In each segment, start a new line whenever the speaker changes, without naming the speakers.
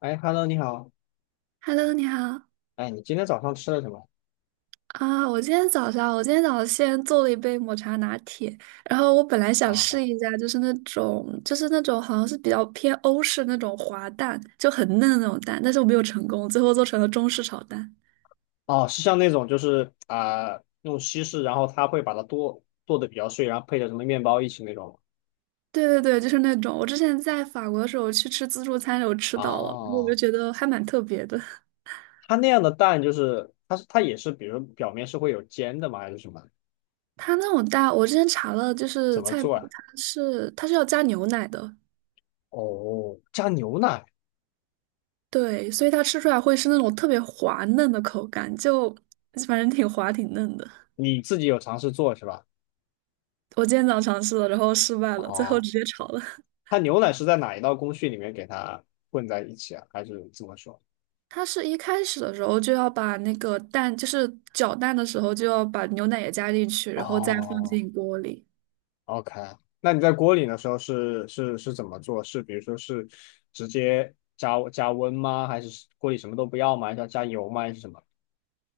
哎，Hello，你好。
Hello，你好。
哎，你今天早上吃了什么？
啊！我今天早上，我今天早上先做了一杯抹茶拿铁，然后我本来想
啊，
试一下，就是那种，就是那种好像是比较偏欧式那种滑蛋，就很嫩的那种蛋，但是我没有成功，最后做成了中式炒蛋。
哦，是像那种就是啊、用稀释，然后它会把它剁剁的比较碎，然后配着什么面包一起那种吗？
对对对，就是那种。我之前在法国的时候去吃自助餐，有吃到了，然后我就
哦，
觉得还蛮特别的。
它那样的蛋就是它是它也是，比如表面是会有煎的吗？还是什么？
它那种蛋，我之前查了，就
怎
是
么
菜谱，
做啊？
它是要加牛奶的。
哦，加牛奶，
对，所以它吃出来会是那种特别滑嫩的口感，就反正挺滑挺嫩的。
你自己有尝试做是吧？
我今天早上尝试了，然后失败了，最后
哦，
直接炒了。
它牛奶是在哪一道工序里面给它混在一起啊？还是怎么说？
它是一开始的时候就要把那个蛋，就是搅蛋的时候就要把牛奶也加进去，然后再放
哦。
进锅里。
OK，那你在锅里的时候是怎么做？是比如说是直接加温吗？还是锅里什么都不要吗？还是要加油吗？还是什么？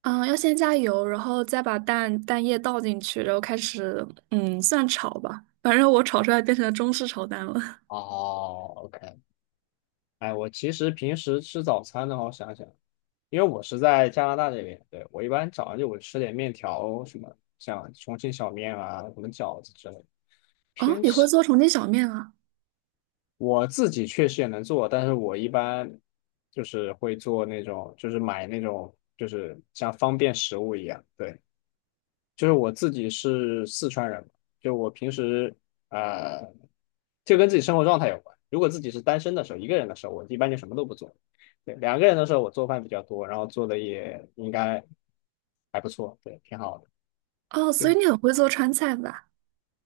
嗯，要先加油，然后再把蛋蛋液倒进去，然后开始算炒吧。反正我炒出来变成了中式炒蛋了。
哦，OK，哎，我其实平时吃早餐的话，我想想，因为我是在加拿大这边，对，我一般早上就我吃点面条什么，像重庆小面啊，什么饺子之类的，
哦，
偏
你会
西。
做重庆小面啊？
我自己确实也能做，但是我一般就是会做那种，就是买那种，就是像方便食物一样，对。就是我自己是四川人嘛，就我平时呃，就跟自己生活状态有关。如果自己是单身的时候，一个人的时候，我一般就什么都不做。对，两个人的时候，我做饭比较多，然后做的也应该还不错，对，挺好的。
哦，
就
所以你很会做川菜吧？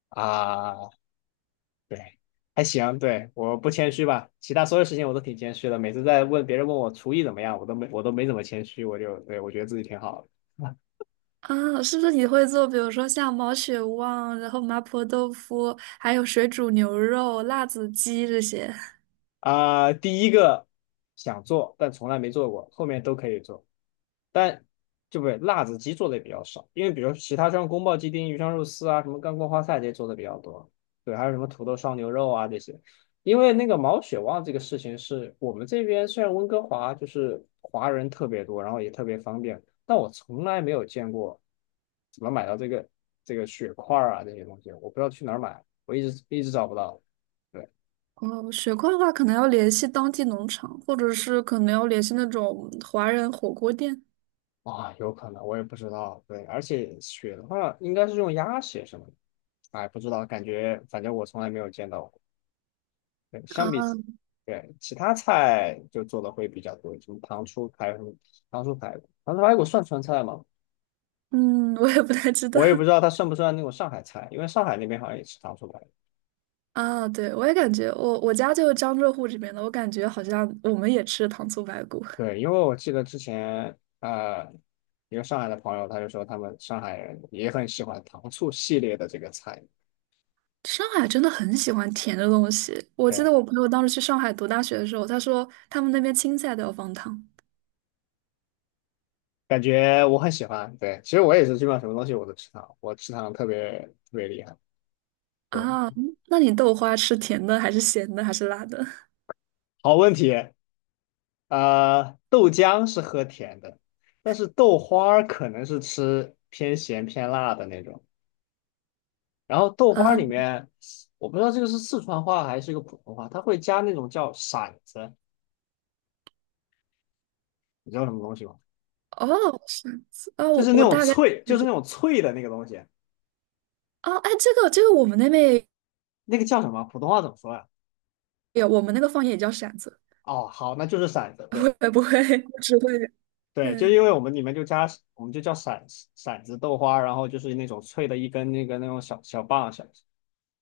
啊，对，还行，对，我不谦虚吧，其他所有事情我都挺谦虚的。每次在问别人问我厨艺怎么样，我都没怎么谦虚，我就对我觉得自己挺好的。
啊，是不是你会做，比如说像毛血旺，然后麻婆豆腐，还有水煮牛肉、辣子鸡这些？
啊、第一个想做但从来没做过，后面都可以做，但就不对，辣子鸡做的也比较少，因为比如其他像宫保鸡丁、鱼香肉丝啊，什么干锅花菜这些做的比较多，对，还有什么土豆烧牛肉啊这些。因为那个毛血旺这个事情是我们这边虽然温哥华就是华人特别多，然后也特别方便，但我从来没有见过怎么买到这个血块儿啊这些东西，我不知道去哪儿买，我一直一直找不到。对。
哦，雪块的话，可能要联系当地农场，或者是可能要联系那种华人火锅店。
啊，有可能，我也不知道。对，而且血的话，应该是用鸭血什么的。哎，不知道，感觉反正我从来没有见到过。对，相
啊
比起对其他菜就做的会比较多，什么糖醋排骨算川菜吗？
嗯，我也不太知道
我也不知道 它算不算那种上海菜，因为上海那边好像也吃糖醋排骨。
啊，对，我也感觉我家就是江浙沪这边的，我感觉好像我们也吃糖醋排骨。
对，因为我记得之前一个上海的朋友他就说他们上海人也很喜欢糖醋系列的这个菜。
上海真的很喜欢甜的东西。我记
对。
得我朋友当时去上海读大学的时候，他说他们那边青菜都要放糖。
感觉我很喜欢。对，其实我也是，基本上什么东西我都吃糖，我吃糖特别特别厉害。对，
啊，那你豆花吃甜的还是咸的还是辣的？
好问题。呃，豆浆是喝甜的，但是豆花儿可能是吃偏咸偏辣的那种。然后豆花儿
啊，
里面，我不知道这个是四川话还是一个普通话，它会加那种叫馓子，你知道什么东西吗？
哦，是子，哦，
就
我
是那
我
种
大概
脆，就是那种脆的那个东西，
哦，哎，这个我们那边也
那个叫什么？普通话怎么说呀？
有，我们那个方言也叫馓子。
哦，好，那就是馓子。
我
对。
也不会，我只会
对，就
对
因为我们里面就加，我们就叫骰子骰子豆花，然后就是那种脆的一根那个那种小小棒小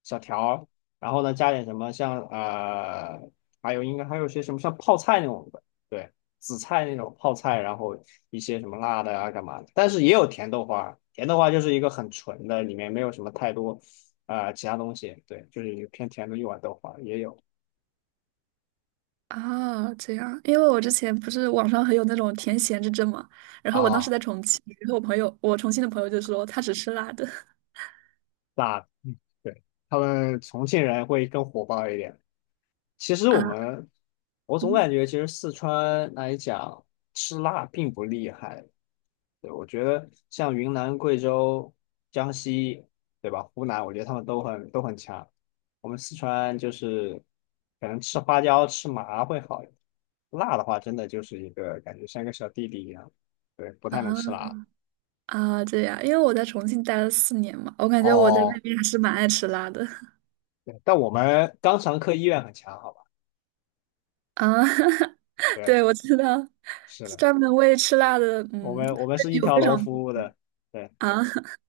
小条儿然后呢加点什么像呃，还有应该还有些什么像泡菜那种的，对，紫菜那种泡菜，然后一些什么辣的啊干嘛的，但是也有甜豆花，甜豆花就是一个很纯的，里面没有什么太多呃其他东西，对，就是一个偏甜的一碗豆花也有
啊，这样，因为我之前不是网上很有那种甜咸之争嘛，然后我当时
啊，
在重庆，然后我朋友，我重庆的朋友就说他只吃辣的
辣的，嗯对，他们重庆人会更火爆一点。其实
啊，
我们，我总
嗯
感觉其实四川来讲吃辣并不厉害。对，我觉得像云南、贵州、江西，对吧？湖南，我觉得他们都很都很强。我们四川就是可能吃花椒、吃麻会好一点，辣的话真的就是一个感觉像一个小弟弟一样，对，不
啊
太能吃辣。
啊，这样，因为我在重庆待了四年嘛，我感觉我在
哦，
那边还是蛮爱吃辣的。
对，但我们肛肠科医院很强，好吧？
啊，
对，
对，我知道，
是的，
专门为吃辣的，
我
嗯，
们我们是一
有
条
非
龙
常多
服务的，对，
啊。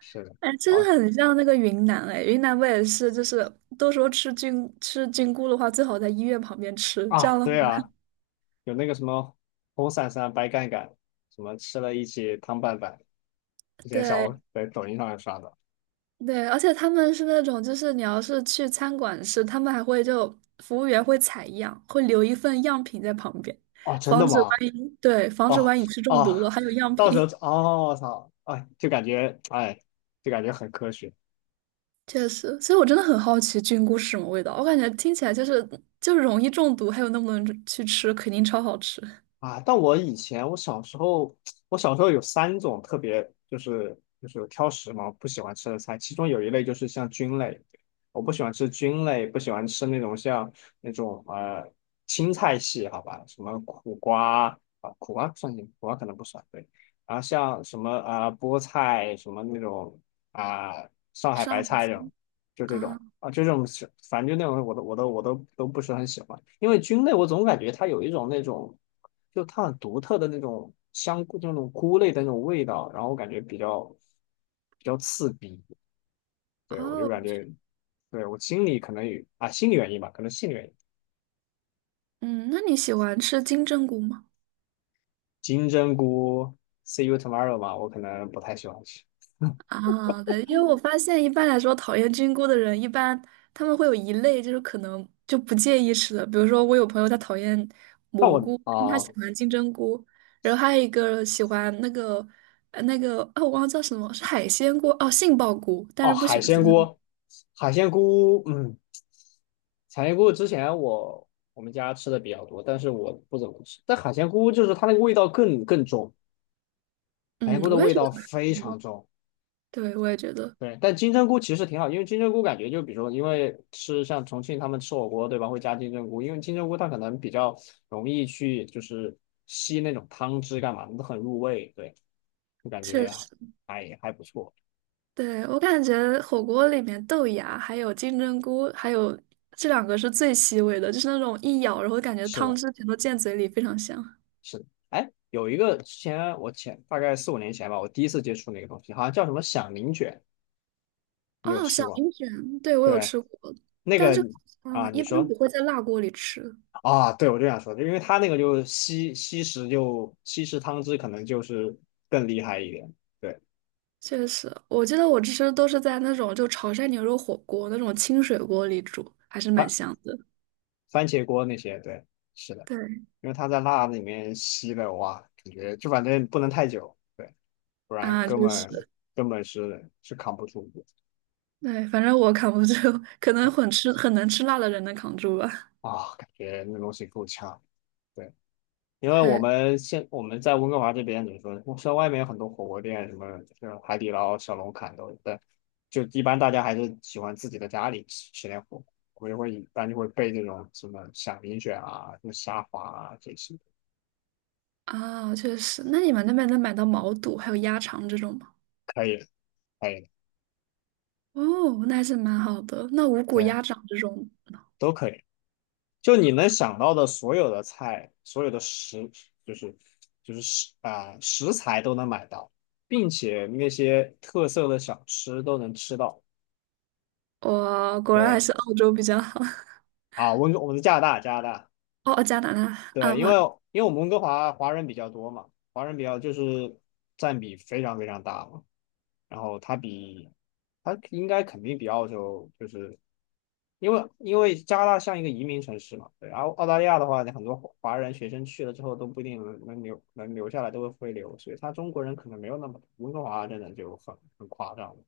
是的。
哎，真
啊。
的很像那个云南，哎，云南不也是，就是都说吃菌吃菌菇的话，最好在医院旁边吃，这
啊，
样的话，
对啊，有那个什么红伞伞、白杆杆，什么吃了一起汤拌饭，之前小
对。
红在抖音上面刷的。
对，而且他们是那种，就是你要是去餐馆吃，他们还会就服务员会采样，会留一份样品在旁边，
哦，真的
防止
吗？
万一，对，防止
哦
万一吃中毒
哦，
了，还有样
到时候
品。
哦，操，哎，就感觉哎，就感觉很科学。
确实，所以我真的很好奇菌菇是什么味道，我感觉听起来就是就是容易中毒，还有那么多人去吃，肯定超好吃。
啊，但我以前我小时候，我小时候有三种特别就是就是挑食嘛，不喜欢吃的菜，其中有一类就是像菌类，我不喜欢吃菌类，不喜欢吃那种像那种呃青菜系，好吧，什么苦瓜啊，苦瓜不算进，苦瓜可能不算，对，然后像什么啊、菠菜什么那种啊、上海
上
白
海
菜这种。
青
就这种
啊，
啊，就这种是，反正就那种我都不是很喜欢，因为菌类我总感觉它有一种那种，就它很独特的那种香菇，那种菇类的那种味道，然后我感觉比较比较刺鼻，对我就
哦，
感觉，对我心里可能有啊心理原因吧，可能心理原因，
嗯，那你喜欢吃金针菇吗？
金针菇 see you tomorrow 嘛，我可能不太喜欢吃，
啊，对，因为我发现一般来说讨厌菌菇的人，一般他们会有一类就是可能就不介意吃的，比如说我有朋友他讨厌
那
蘑
我
菇，但他喜
啊
欢金针菇，然后还有一个喜欢那个那个哦，我忘了叫什么，是海鲜菇哦，杏鲍菇，但
哦
是不喜
海
欢
鲜
金针菇。
菇，海鲜菇，嗯。产鲜菇之前我我们家吃的比较多，但是我不怎么吃。但海鲜菇就是它那个味道更重，海鲜
嗯，
菇的
我也
味
觉
道
得很
非
幸运。
常重。
对，我也觉得
对，但金针菇其实挺好，因为金针菇感觉就比如说，因为吃像重庆他们吃火锅对吧，会加金针菇，因为金针菇它可能比较容易去就是吸那种汤汁干嘛都很入味。对，就感
确
觉
实。
还还不错。
对，我感觉火锅里面豆芽还有金针菇，还有这两个是最吸味的，就是那种一咬，然后感觉
是
汤
的，
汁全都溅嘴里，非常香。
是的。哎，有一个之前我前大概四五年前吧，我第一次接触那个东西，好像叫什么响铃卷，你有
哦，小
吃过吗？
铃卷，对，我有
对，
吃过，
那
但
个
这个
啊，你
一般
说
不会在辣锅里吃。
啊，对，我就想说，就因为他那个就吸吸食，就吸食汤汁，可能就是更厉害一点。对，
确实，我记得我吃都是在那种就潮汕牛肉火锅那种清水锅里煮，还是蛮
番
香的。
番茄锅那些，对，是的，
对
因为他在辣里面吸了，哇，感觉就反正不能太久，对，不然
啊，
根
就
本
是。
根本是是扛不住的
对，反正我扛不住，可能很吃很能吃辣的人能扛住吧。
啊，感觉那东西够呛。对。因为
对
我们在温哥华这边怎么说，像外面有很多火锅店，什么就是海底捞、小龙坎都有，但就一般大家还是喜欢自己的家里吃吃点火锅。我就会一般就会备这种什么响铃卷啊、什么虾滑啊这些，
啊，确实。那你们那边能买到毛肚还有鸭肠这种吗？
可以的可以的
哦，那还是蛮好的。那五谷
对，
鸭掌这种，
都可以。就你能想到的所有的菜，所有的食，就是就是食材都能买到，并且那些特色的小吃都能吃到。
哇，果然还
对
是澳洲比较好。
啊，我们在加拿大，加拿大。
哦，加拿大啊
对，因
不，
为因为我们温哥华华人比较多嘛，华人比较就是占比非常非常大嘛，然后它比它应该肯定比澳洲就是因为因为加拿大像一个移民城市嘛，对，然后澳大利亚的话，很多华人学生去了之后都不一定能留下来，都会回流，所以他中国人可能没有那么多，温哥华真的就很夸张了，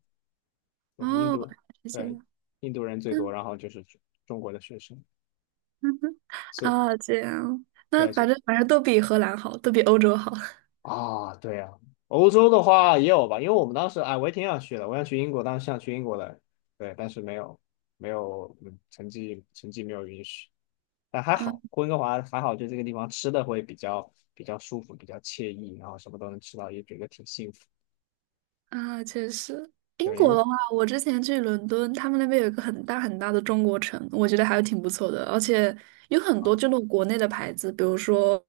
对，印
哦，
度
是这
对
样。
印度人最多，
嗯
然后就是中国的学生，
嗯嗯
所以
啊，这样。那
对，所
反
以
正反正都比荷兰好，都比欧洲好。
啊，对呀、欧洲的话也有吧，因为我们当时哎，我也挺想去的，我想去英国，当时想去英国的，对，但是没有，没有，嗯成绩成绩没有允许，但还
啊
好，温哥华还好，就这个地方吃的会比较比较舒服，比较惬意，然后什么都能吃到，也觉得挺幸福，
啊，确实，英
对，因
国
为
的话，我之前去伦敦，他们那边有一个很大很大的中国城，我觉得还是挺不错的，而且有很
啊，
多就那种国内的牌子，比如说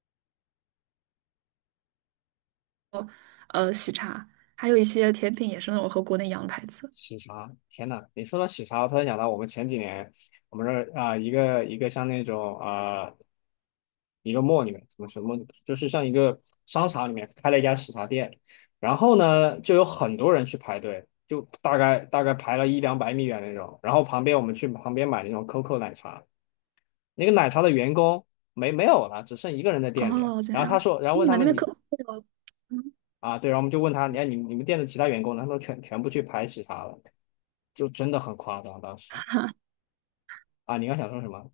喜茶，还有一些甜品也是那种和国内一样的牌子。
喜茶，天呐，你说到喜茶，我突然想到我们前几年，我们这儿啊、一个一个像那种啊。一个 mall 里面，怎么什么，就是像一个商场里面开了一家喜茶店，然后呢，就有很多人去排队，就大概大概排了一两百米远那种。然后旁边我们去旁边买那种 COCO 奶茶，那个奶茶的员工没有了，只剩一个人在店里。
哦，这
然后他
样，
说，然后
诶
问
你
他
们那
们
边可
你
口会有？嗯，
啊，对，然后我们就问他，你看你你们店的其他员工呢？他们全部去排喜茶了，就真的很夸张当时啊。你刚想说什么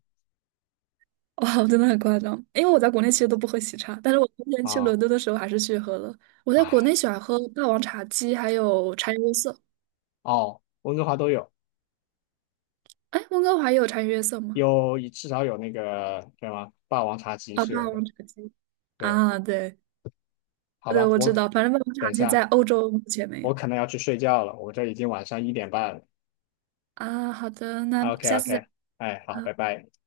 哦真的很夸张，因为我在国内其实都不喝喜茶，但是我之前去
啊？
伦敦的时候还是去喝了。我在国内
哎，
喜欢喝霸王茶姬，还有茶颜悦色。
哦，温哥华都有。
哎，温哥华也有茶颜悦色吗？
有至少有那个叫什么霸王茶姬
啊，霸
是有的。
王茶姬。
对，
啊，对，
好
对，
吧，
我知
我
道，反正办公
等
场
一
地
下，
在欧洲目前没有
我可能要去睡觉了，我这已经晚上一点半了。
啊。好的，那
OK
下次再。
OK，哎，好，
好。
拜拜。